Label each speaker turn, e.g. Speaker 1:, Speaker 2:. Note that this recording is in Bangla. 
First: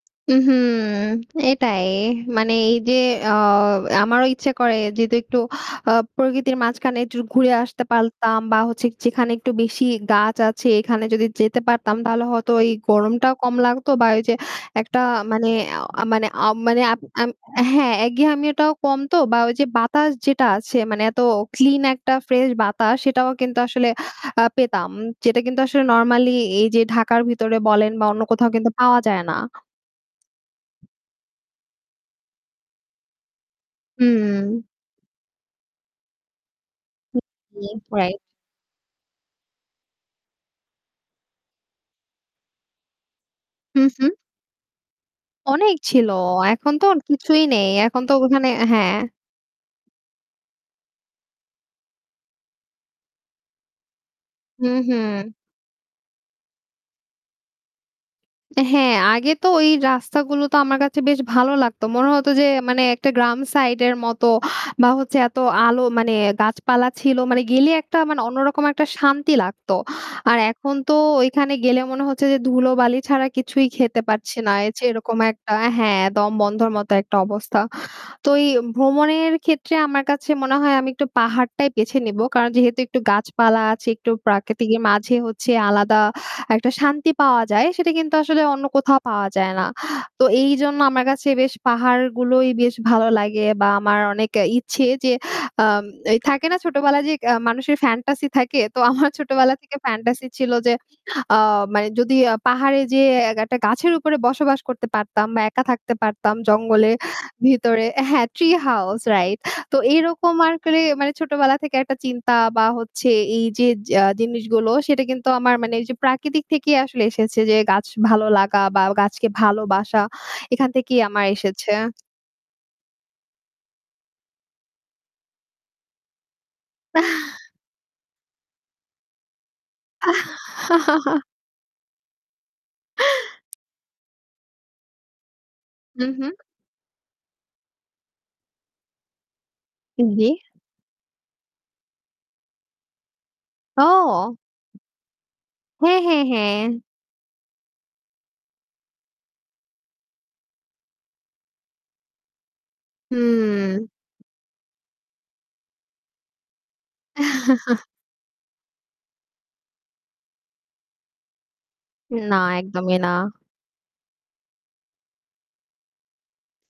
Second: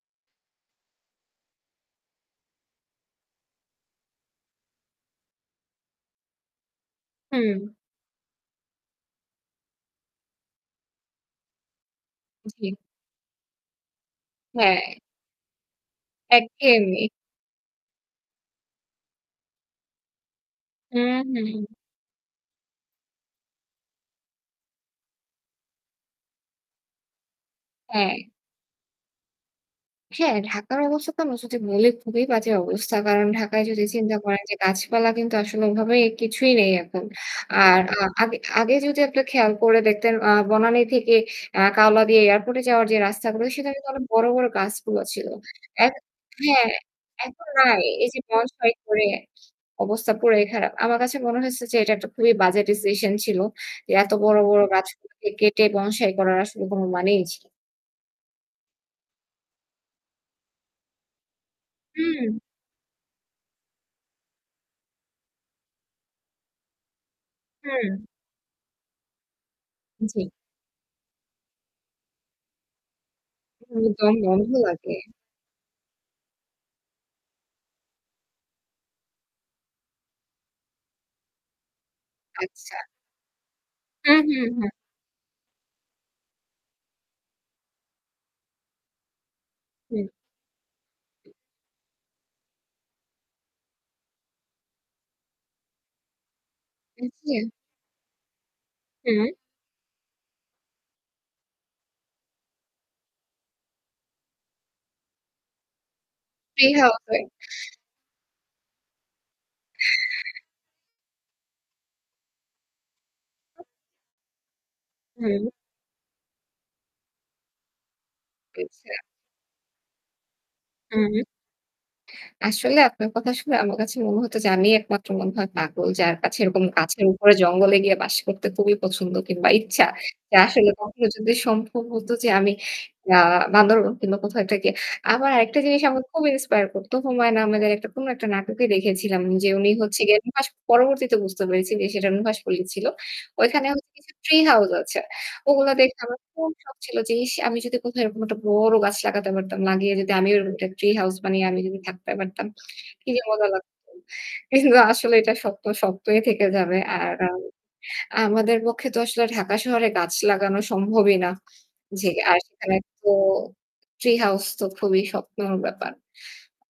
Speaker 1: উ হুম। এটাই মানে এই যে আ আমারও ইচ্ছে করে যেহেতু আ একটু প্রকৃতির মাঝখানে একটু ঘুরে
Speaker 2: হুম।
Speaker 1: আসতে পারতাম বা হচ্ছে যে যেখানে একটু বেশি গাছ আছে এখানে যদি যেতে পারতাম তাহলে হয়তো ওই
Speaker 2: জি।
Speaker 1: গরমটাও কম লাগতো বা ওই যে
Speaker 2: হ্যাঁ।
Speaker 1: একটা মানে আ মানে আ মানে
Speaker 2: একঘেয়েমি।
Speaker 1: হ্যাঁ একঘেয়ামি টাও কম তো বা ওই যে বাতাস যেটা আছে মানে এত
Speaker 2: হুম, হুম।
Speaker 1: ক্লিন একটা ফ্রেশ বাতাস সেটাও কিন্তু আসলে আ পেতাম। যেটা কিন্তু আসলে নরমালি এইযে ঢাকার ভিতরে বলেন বা অন্য
Speaker 2: হ্যাঁ।
Speaker 1: কোথাও কিন্তু পাওয়া যায় না।
Speaker 2: হ্যাঁ, ঢাকার অবস্থা আমরা যদি বলি খুবই বাজে অবস্থা। কারণ ঢাকায় যদি চিন্তা করেন যে
Speaker 1: হুম।
Speaker 2: গাছপালা কিন্তু আসলে ওভাবে কিছুই নেই এখন।
Speaker 1: হুম, জি
Speaker 2: আর
Speaker 1: right.
Speaker 2: আগে আগে যদি আপনি খেয়াল করে দেখতেন আ বনানি থেকে আ কাওলা দিয়ে এয়ারপোর্ট এ যাওয়ার যে রাস্তাগুলো সেখানে
Speaker 1: হুম,
Speaker 2: তো
Speaker 1: হুম।
Speaker 2: বড় বড় গাছগুলো ছিল।
Speaker 1: অনেক
Speaker 2: এ
Speaker 1: ছিল,
Speaker 2: হ্যাঁ।
Speaker 1: এখন তো আর কিছুই
Speaker 2: এখন
Speaker 1: নেই,
Speaker 2: নাই।
Speaker 1: এখন
Speaker 2: এই
Speaker 1: তো
Speaker 2: যে
Speaker 1: ওখানে
Speaker 2: বনসাই
Speaker 1: হ্যাঁ।
Speaker 2: করে অবস্থা পুরাই খারাপ। আমার কাছে মনে হয়েছে যে এটা একটা খুবই বাজে ডিসিশন ছিল। যে এত বড় বড়
Speaker 1: হুম,
Speaker 2: গাছগুলোকে
Speaker 1: হুম।
Speaker 2: কেটে বনসাই করার আসলে কোন মানেই ছিলনা।
Speaker 1: হ্যাঁ। আগে তো ওই রাস্তাগুলো তো আমার কাছে বেশ ভালো লাগতো। মনে হতো
Speaker 2: হুম।
Speaker 1: যে মানে একটা গ্রাম সাইডের মতো বা হচ্ছে এত আলো মানে গাছপালা ছিল মানে গেলে
Speaker 2: হুম।
Speaker 1: একটা মানে অন্যরকম একটা শান্তি লাগতো।
Speaker 2: জি।
Speaker 1: আর এখন তো ওইখানে গেলে মনে হচ্ছে যে ধুলোবালি ছাড়া কিছুই
Speaker 2: হুম।
Speaker 1: খেতে
Speaker 2: দম
Speaker 1: পারছি
Speaker 2: বন্ধ
Speaker 1: না। যে
Speaker 2: লাগে।
Speaker 1: এরকম একটা হ্যাঁ, দমবন্ধর মতো একটা অবস্থা। তো এই ভ্রমণের ক্ষেত্রে আমার কাছে মনে হয় আমি একটু পাহাড়টাই বেছে নেবো। কারণ
Speaker 2: আচ্ছা।
Speaker 1: যেহেতু একটু গাছপালা আছে একটু
Speaker 2: হুম, হুম, হুম।
Speaker 1: প্রাকৃতিকের মাঝে হচ্ছে আলাদা একটা শান্তি পাওয়া যায়। সেটা কিন্তু আসলে অন্য কোথাও পাওয়া যায় না।
Speaker 2: হুম।
Speaker 1: তো এইজন্য আমার কাছে বেশ পাহাড়গুলোই বেশ ভালো লাগে বা আমার অনেক ইচ্ছে যে আ থাকে না ছোটোবেলায়
Speaker 2: উ
Speaker 1: যে
Speaker 2: হুম।
Speaker 1: মানুষের ফ্যান্টাসি থাকে। তো আমার
Speaker 2: হুম।
Speaker 1: ছোটোবেলা থেকে ফ্যান্টাসি ছিল যে আ মানে যদি পাহাড়ে যে একটা গাছের উপরে বসবাস করতে পারতাম। বা একা থাকতে পারতাম
Speaker 2: tree house
Speaker 1: জঙ্গলের
Speaker 2: right.
Speaker 1: ভিতরে হ্যাঁ, tree house right। তো এরকম আরকি মানে ছোটবেলা থেকে একটা চিন্তা বা হচ্ছে এই যে আ জিনিসগুলো সেটা কিন্তু
Speaker 2: হুম।
Speaker 1: আমার মানে এই যে প্রাকৃতিক থেকেই আসলে এসেছে। যে গাছ ভালো লাগা বা
Speaker 2: আচ্ছা।
Speaker 1: গাছকে ভালোবাসা এখান
Speaker 2: হু,
Speaker 1: থেকেই
Speaker 2: হু।
Speaker 1: আমার এসেছে।
Speaker 2: আসলে আপনার কথা শুনে আমার কাছে মনে হতো যে আমিই একমাত্র মনে হয় পাগল যার কাছে এরকম গাছের উপরে জঙ্গলে গিয়ে বাস করতে খুবই পছন্দ কিংবা ইচ্ছা। যে আসলে কখনো যদি সম্ভব হত যে আমি আ বান্দরবন কিংবা কোথাও একটা গিয়ে আবার আরেকটা জিনিস আমার
Speaker 1: হুম,
Speaker 2: খুব
Speaker 1: হুম।
Speaker 2: ইন্সপায়ার করতো। হুমায়ুন আহমেদের কোন একটা নাটকে দেখেছিলাম যে উনি হচ্ছে
Speaker 1: হুম,
Speaker 2: গিয়ে
Speaker 1: জি।
Speaker 2: নুহাস পরবর্তীতে বুঝতে পেরেছি যে সেটা নুহাশপল্লি ছিল। ওইখানে হচ্ছে গিয়ে
Speaker 1: ও।
Speaker 2: ট্রি হাউস আছে। ওগুলো দেখে
Speaker 1: হ্যাঁ,
Speaker 2: আমার
Speaker 1: হ্যাঁ,
Speaker 2: খুব
Speaker 1: হ্যাঁ।
Speaker 2: শখ ছিল যে ইস আমি যদি কোথাও এরকম একটা বড় গাছ লাগাতে পারতাম। লাগিয়ে যদি আমিও এরকম একটা ট্রি হাউস বানিয়ে আমি থাকতে পারতাম। কি যে মজা লাগতো।
Speaker 1: হুম।
Speaker 2: কিন্তু আসলে এটা স্বপ্ন স্বপ্নই থেকে যাবে। আর আমাদের পক্ষে তো আসলে ঢাকা শহরে গাছ লাগানো সম্ভবই না। জি। আর
Speaker 1: না,
Speaker 2: সেখানে
Speaker 1: একদমই
Speaker 2: তো
Speaker 1: না।
Speaker 2: ট্রি হাউস তো খুবই স্বপ্নর ব্যাপার।